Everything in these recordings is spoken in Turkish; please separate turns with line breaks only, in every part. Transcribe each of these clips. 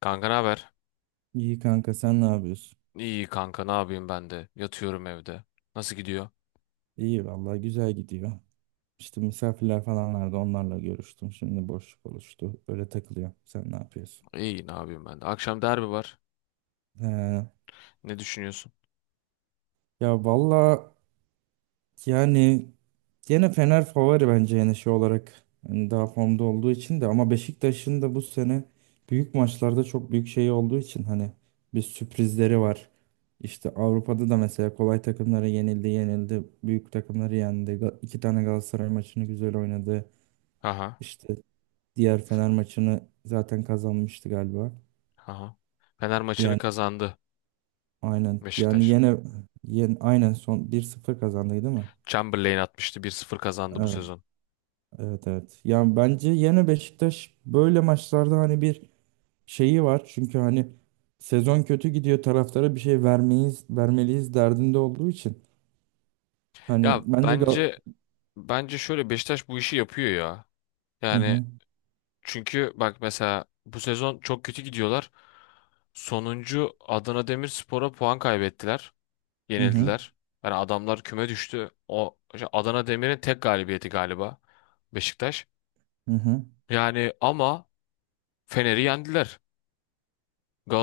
Kanka ne haber?
İyi kanka, sen ne yapıyorsun?
İyi kanka ne yapayım ben de. Yatıyorum evde. Nasıl gidiyor?
İyi vallahi, güzel gidiyor. İşte misafirler falan vardı, onlarla görüştüm. Şimdi boşluk oluştu. Öyle takılıyor. Sen ne yapıyorsun?
İyi ne yapayım ben de. Akşam derbi var.
He,
Ne düşünüyorsun?
ya vallahi, yani gene Fener favori bence, yani şey olarak. Hani daha formda olduğu için de, ama Beşiktaş'ın da bu sene büyük maçlarda çok büyük şey olduğu için hani bir sürprizleri var. İşte Avrupa'da da mesela kolay takımlara yenildi, yenildi. Büyük takımları yendi. İki tane Galatasaray maçını güzel oynadı.
Aha.
İşte diğer Fener maçını zaten kazanmıştı galiba.
Aha. Fener maçını
Yani
kazandı
aynen. Yani
Beşiktaş.
yine, yine aynen son 1-0 kazandıydı, değil mi?
Chamberlain atmıştı 1-0 kazandı bu
Evet.
sezon.
Evet, evet. Yani bence yine Beşiktaş böyle maçlarda hani bir şeyi var. Çünkü hani sezon kötü gidiyor, taraftara bir şey vermeyiz vermeliyiz derdinde olduğu için. Hani
Ya
bence Gal
bence şöyle Beşiktaş bu işi yapıyor ya.
Hı
Yani
hı,
çünkü bak mesela bu sezon çok kötü gidiyorlar. Sonuncu Adana Demirspor'a puan kaybettiler.
hı hı,
Yenildiler. Yani adamlar küme düştü. O işte Adana Demir'in tek galibiyeti galiba Beşiktaş.
hı hı.
Yani ama Fener'i yendiler.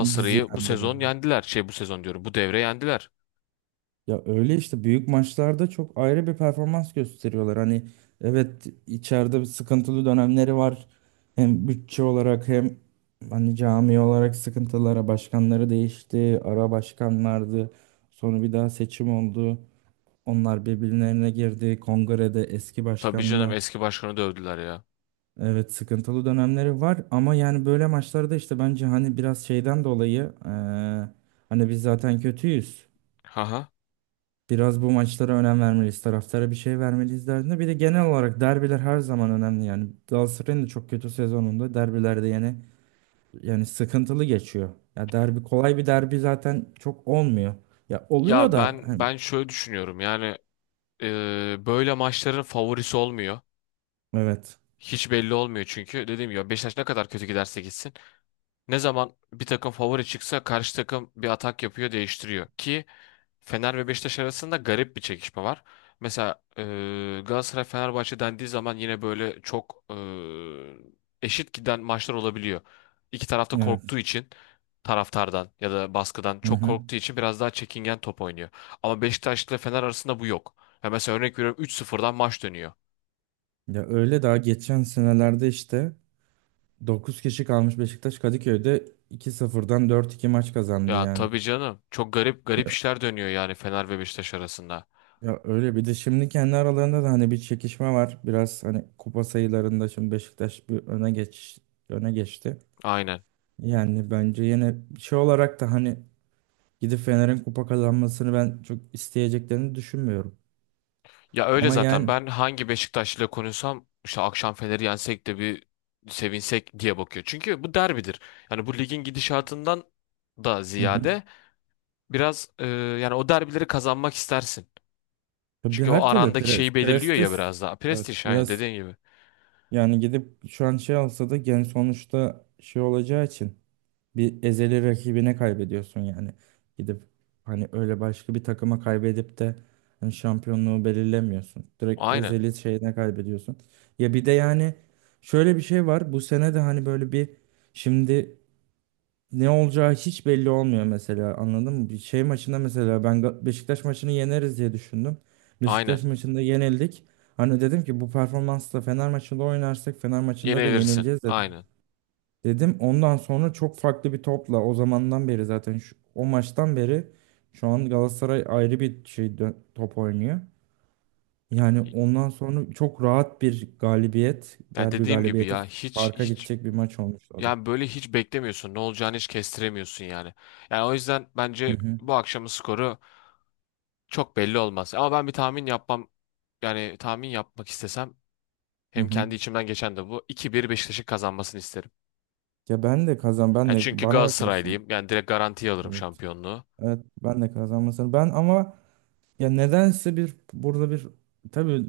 Bizi
bu
yendi de.
sezon yendiler. Şey bu sezon diyorum. Bu devre yendiler.
Ya öyle işte büyük maçlarda çok ayrı bir performans gösteriyorlar. Hani evet, içeride bir sıkıntılı dönemleri var. Hem bütçe olarak, hem hani cami olarak sıkıntılara başkanları değişti. Ara başkanlardı. Sonra bir daha seçim oldu. Onlar birbirlerine girdi. Kongrede eski
Tabii canım
başkanla
eski başkanı dövdüler ya.
evet sıkıntılı dönemleri var. Ama yani böyle maçlarda işte bence hani biraz şeyden dolayı hani biz zaten kötüyüz.
Haha.
Biraz bu maçlara önem vermeliyiz. Taraftara bir şey vermeliyiz derdinde. Bir de genel olarak derbiler her zaman önemli yani. Galatasaray'ın da çok kötü sezonunda derbilerde yani sıkıntılı geçiyor. Ya derbi, kolay bir derbi zaten çok olmuyor. Ya oluyor
Ya
da
ben
hani
ben şöyle düşünüyorum. Yani böyle maçların favorisi olmuyor.
evet.
Hiç belli olmuyor çünkü dediğim gibi Beşiktaş ne kadar kötü giderse gitsin. Ne zaman bir takım favori çıksa karşı takım bir atak yapıyor değiştiriyor ki Fener ve Beşiktaş arasında garip bir çekişme var. Mesela Galatasaray Fenerbahçe dendiği zaman yine böyle çok eşit giden maçlar olabiliyor. İki tarafta
Evet.
korktuğu için taraftardan ya da baskıdan
Hı
çok
hı.
korktuğu için biraz daha çekingen top oynuyor. Ama Beşiktaş ile Fener arasında bu yok. Ya mesela örnek veriyorum 3-0'dan maç dönüyor.
Ya öyle daha geçen senelerde işte 9 kişi kalmış Beşiktaş Kadıköy'de 2-0'dan 4-2 maç kazandı
Ya
yani.
tabii canım çok garip garip işler dönüyor yani Fener ve Beşiktaş arasında.
Ya öyle bir de şimdi kendi aralarında da hani bir çekişme var. Biraz hani kupa sayılarında şimdi Beşiktaş bir öne geçti.
Aynen.
Yani bence yine şey olarak da hani gidip Fener'in kupa kazanmasını ben çok isteyeceklerini düşünmüyorum.
Ya öyle
Ama
zaten
yani
ben hangi Beşiktaşlı'yla konuşsam işte akşam Fener'i yensek de bir sevinsek diye bakıyor. Çünkü bu derbidir. Yani bu ligin gidişatından da
hı hı.
ziyade biraz yani o derbileri kazanmak istersin.
Tabii
Çünkü o
her türlü
arandaki şeyi belirliyor ya
prestis
biraz daha.
evet,
Prestij aynen
biraz
dediğin gibi.
yani gidip şu an şey alsa da gen sonuçta şey olacağı için bir ezeli rakibine kaybediyorsun yani. Gidip hani öyle başka bir takıma kaybedip de hani şampiyonluğu belirlemiyorsun. Direkt
Aynen.
ezeli şeyine kaybediyorsun. Ya bir de yani şöyle bir şey var. Bu sene de hani böyle bir şimdi ne olacağı hiç belli olmuyor mesela, anladın mı? Bir şey maçında mesela ben Beşiktaş maçını yeneriz diye düşündüm. Beşiktaş
Aynen.
maçında yenildik. Hani dedim ki bu performansla Fener maçında oynarsak Fener maçında da
Yenilirsin.
yenileceğiz dedim.
Aynen.
Dedim ondan sonra çok farklı bir topla o zamandan beri zaten o maçtan beri şu an Galatasaray ayrı bir şey top oynuyor. Yani ondan sonra çok rahat bir galibiyet,
Ya
derbi
dediğim gibi
galibiyeti
ya hiç
farka
hiç
gidecek bir maç olmuştu o da.
yani böyle hiç beklemiyorsun. Ne olacağını hiç kestiremiyorsun yani. Yani o yüzden
Hı
bence
hı,
bu akşamın skoru çok belli olmaz. Ama ben bir tahmin yapmam yani tahmin yapmak istesem
hı.
hem
Hı.
kendi içimden geçen de bu 2-1 Beşiktaş'ın kazanmasını isterim.
Ya ben de ben
Yani
de
çünkü
bana bakarsın.
Galatasaraylıyım. Yani direkt garantiye alırım
Evet.
şampiyonluğu.
Evet, ben de kazanmasını ben, ama ya nedense bir burada bir, tabii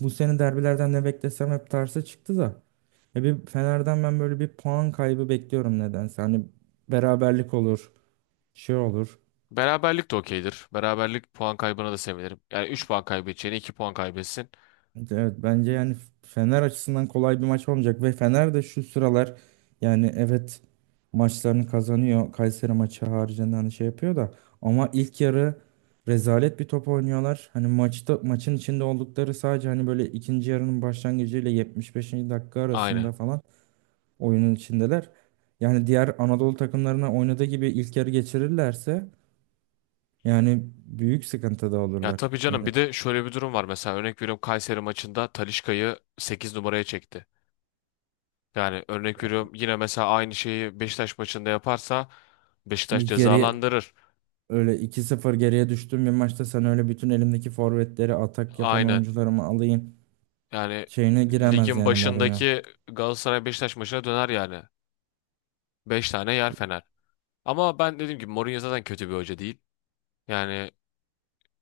bu sene derbilerden ne beklesem hep tersi çıktı da. Ya bir Fener'den ben böyle bir puan kaybı bekliyorum nedense. Hani beraberlik olur, şey olur.
Beraberlik de okeydir. Beraberlik puan kaybına da sevinirim. Yani 3 puan kaybedeceğine 2 puan kaybetsin.
Evet bence yani Fener açısından kolay bir maç olmayacak ve Fener de şu sıralar, yani evet, maçlarını kazanıyor. Kayseri maçı haricinde hani şey yapıyor da, ama ilk yarı rezalet bir top oynuyorlar. Hani maçta maçın içinde oldukları sadece hani böyle ikinci yarının başlangıcıyla 75. dakika
Aynen.
arasında falan oyunun içindeler. Yani diğer Anadolu takımlarına oynadığı gibi ilk yarı geçirirlerse, yani büyük sıkıntıda
Ya
olurlar.
tabii canım
Yani
bir de şöyle bir durum var. Mesela örnek veriyorum Kayseri maçında Talisca'yı 8 numaraya çekti. Yani örnek veriyorum yine mesela aynı şeyi Beşiktaş maçında yaparsa Beşiktaş
bir geri,
cezalandırır.
öyle iki 0 geriye düştüğüm bir maçta sen öyle bütün elimdeki forvetleri atak yapan
Aynen.
oyuncularımı alayım
Yani
şeyine giremez
ligin
yani Mourinho.
başındaki Galatasaray Beşiktaş maçına döner yani. Beş tane yer Fener. Ama ben dediğim gibi Mourinho zaten kötü bir hoca değil. Yani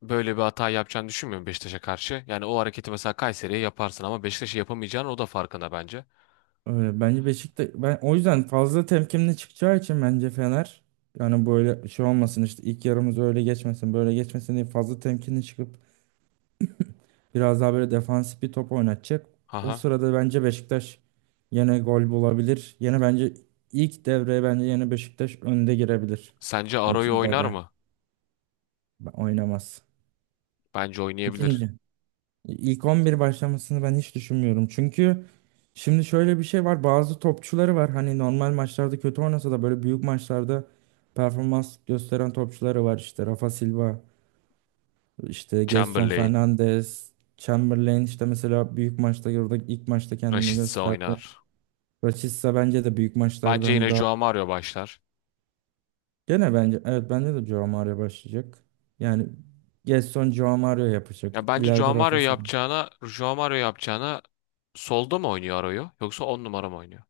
böyle bir hata yapacağını düşünmüyorum Beşiktaş'a karşı. Yani o hareketi mesela Kayseri'ye yaparsın ama Beşiktaş'a yapamayacağını o da farkında bence.
Öyle, bence Beşiktaş, ben o yüzden fazla temkinli çıkacağı için bence Fener, yani böyle şey olmasın işte ilk yarımız öyle geçmesin böyle geçmesin diye fazla temkinli çıkıp biraz daha böyle defansif bir top oynatacak. O
Haha.
sırada bence Beşiktaş yine gol bulabilir. Yine bence ilk devreye bence yine Beşiktaş önde girebilir.
Sence
Yani
Aro'yu
İkinci
oynar
devre
mı?
oynamaz.
Bence oynayabilir.
İkinci. İlk 11 başlamasını ben hiç düşünmüyorum. Çünkü şimdi şöyle bir şey var. Bazı topçuları var. Hani normal maçlarda kötü oynasa da böyle büyük maçlarda performans gösteren topçuları var. İşte Rafa Silva, işte Gedson
Chamberlain,
Fernandes, Chamberlain işte mesela büyük maçta orada ilk maçta kendini
Rashica
gösterdi.
oynar.
Rashica bence de büyük maçlarda
Bence
hani
yine
daha
Joao Mario başlar.
gene bence, evet bence de Joao Mario başlayacak. Yani Gerson Joao Mario yapacak.
Ya bence Joao
İleride
Mario
Rafa Silva
yapacağına, Joao Mario yapacağına solda mı oynuyor Aro'yu yoksa 10 numara mı oynuyor?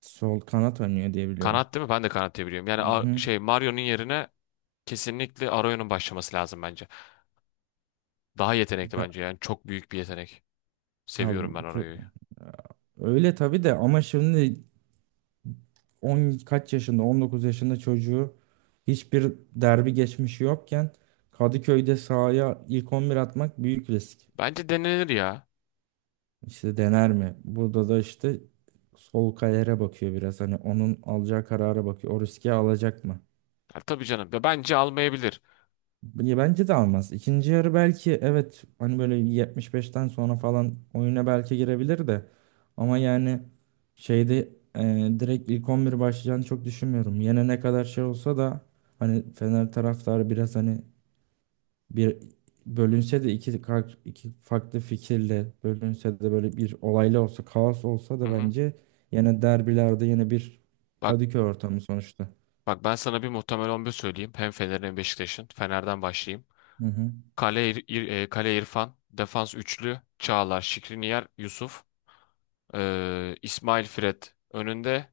sol kanat oynuyor diye biliyorum.
Kanat değil mi? Ben de kanat diye biliyorum. Yani
Hı hı.
Şey Mario'nun yerine kesinlikle Arroyo'nun başlaması lazım bence. Daha yetenekli
Ya,
bence yani çok büyük bir yetenek.
ya bu
Seviyorum ben Arroyo'yu.
öyle tabii de, ama şimdi 10 kaç yaşında, 19 yaşında çocuğu hiçbir derbi geçmişi yokken Kadıköy'de sahaya ilk 11 atmak büyük risk.
Bence denenir ya.
İşte dener mi? Burada da işte sol kayere bakıyor biraz. Hani onun alacağı karara bakıyor. O riski alacak mı?
Ya tabii canım. Ya bence almayabilir.
Ya bence de almaz. İkinci yarı belki evet, hani böyle 75'ten sonra falan oyuna belki girebilir de, ama yani şeyde direkt ilk 11 başlayacağını çok düşünmüyorum. Yine ne kadar şey olsa da hani Fener taraftarı biraz hani bir bölünse de, iki farklı fikirle bölünse de, böyle bir olaylı olsa, kaos olsa
Hı
da
hı.
bence yine derbilerde yine bir
Bak
Kadıköy ortamı sonuçta.
bak ben sana bir muhtemel 11 söyleyeyim. Hem Fener'in hem Beşiktaş'ın. Fener'den başlayayım.
Hı hı,
Kale, Kale İrfan, defans üçlü, Çağlar, Şikriniyar, Yusuf, İsmail Fred önünde.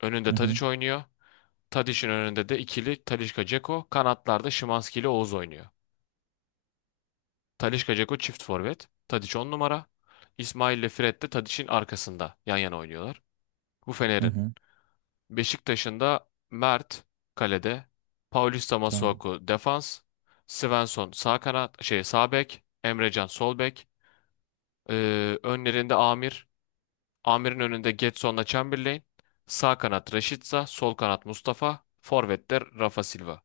Önünde
hı hı,
Tadiç oynuyor. Tadic'in önünde de ikili Talisca Dzeko. Kanatlarda Szymański ile Oğuz oynuyor. Talisca Dzeko çift forvet. Tadic 10 numara. İsmail ile Fred de Tadic'in arkasında yan yana oynuyorlar. Bu
hı.
Fener'in.
Hı.
Beşiktaş'ın da Mert kalede. Paulista
Tamam.
Masuaku defans. Svensson sağ kanat şey sağ bek. Emrecan sol bek. Önlerinde Amir. Amir'in önünde Getson'la Chamberlain. Sağ kanat Rashica, sol kanat Mustafa, forvetler Rafa Silva.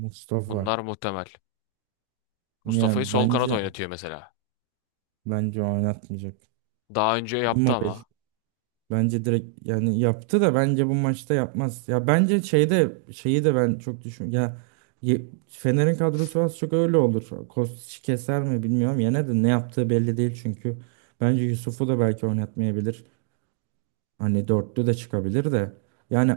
Mustafa.
Bunlar muhtemel.
Ya
Mustafa'yı sol kanat
bence
oynatıyor mesela.
bence oynatmayacak.
Daha önce yaptı
Immobile
ama.
bence direkt, yani yaptı da bence bu maçta yapmaz. Ya bence şeyde şeyi de ben çok düşün. Ya Fener'in kadrosu az çok öyle olur. Kostić keser mi bilmiyorum. Yine de ne yaptığı belli değil çünkü. Bence Yusuf'u da belki oynatmayabilir. Hani dörtlü de çıkabilir de. Yani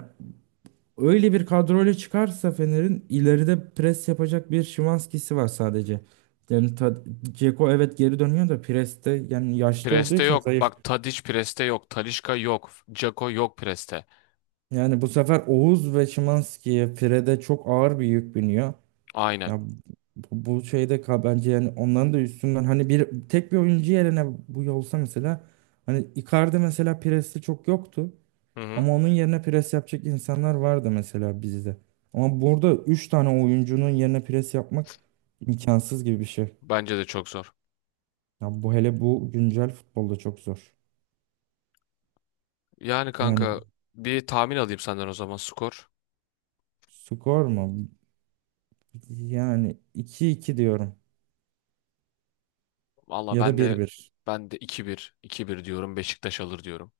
öyle bir kadroyla çıkarsa Fener'in ileride pres yapacak bir Şimanski'si var sadece. Yani ta, Dzeko evet geri dönüyor da preste, yani yaşlı olduğu
Preste
için
yok.
zayıf.
Bak Tadiç preste yok. Talisca yok. Dzeko yok preste.
Yani bu sefer Oğuz ve Şimanski'ye, Fred'e çok ağır bir yük biniyor.
Aynen.
Ya bu şeyde bence yani onların da üstünden hani bir tek bir oyuncu yerine bu olsa mesela, hani Icardi mesela presti çok yoktu.
Hı hı.
Ama onun yerine pres yapacak insanlar vardı mesela bizde. Ama burada 3 tane oyuncunun yerine pres yapmak imkansız gibi bir şey.
Bence de çok zor.
Ya bu, hele bu güncel futbolda çok zor.
Yani
Yani
kanka bir tahmin alayım senden o zaman skor.
skor mu? Yani 2-2 diyorum,
Valla
ya da
ben
bir
de
bir.
ben de 2-1 2-1 diyorum. Beşiktaş alır diyorum.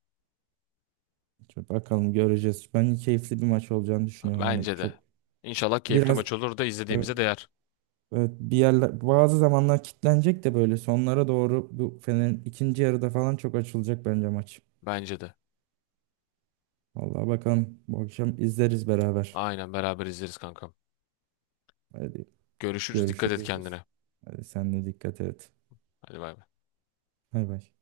Çok bakalım, göreceğiz. Ben keyifli bir maç olacağını düşünüyorum. Hani
Bence
çok
de. İnşallah keyifli
biraz,
maç olur da
evet,
izlediğimize değer.
evet, bir yerler bazı zamanlar kilitlenecek de böyle sonlara doğru bu Fener'in ikinci yarıda falan çok açılacak bence maç.
Bence de.
Vallahi bakalım, bu akşam izleriz beraber.
Aynen beraber izleriz kankam.
Hadi
Görüşürüz. Dikkat et
görüşürüz.
kendine.
Hadi sen de dikkat et.
Hadi bay bay.
Bay bay.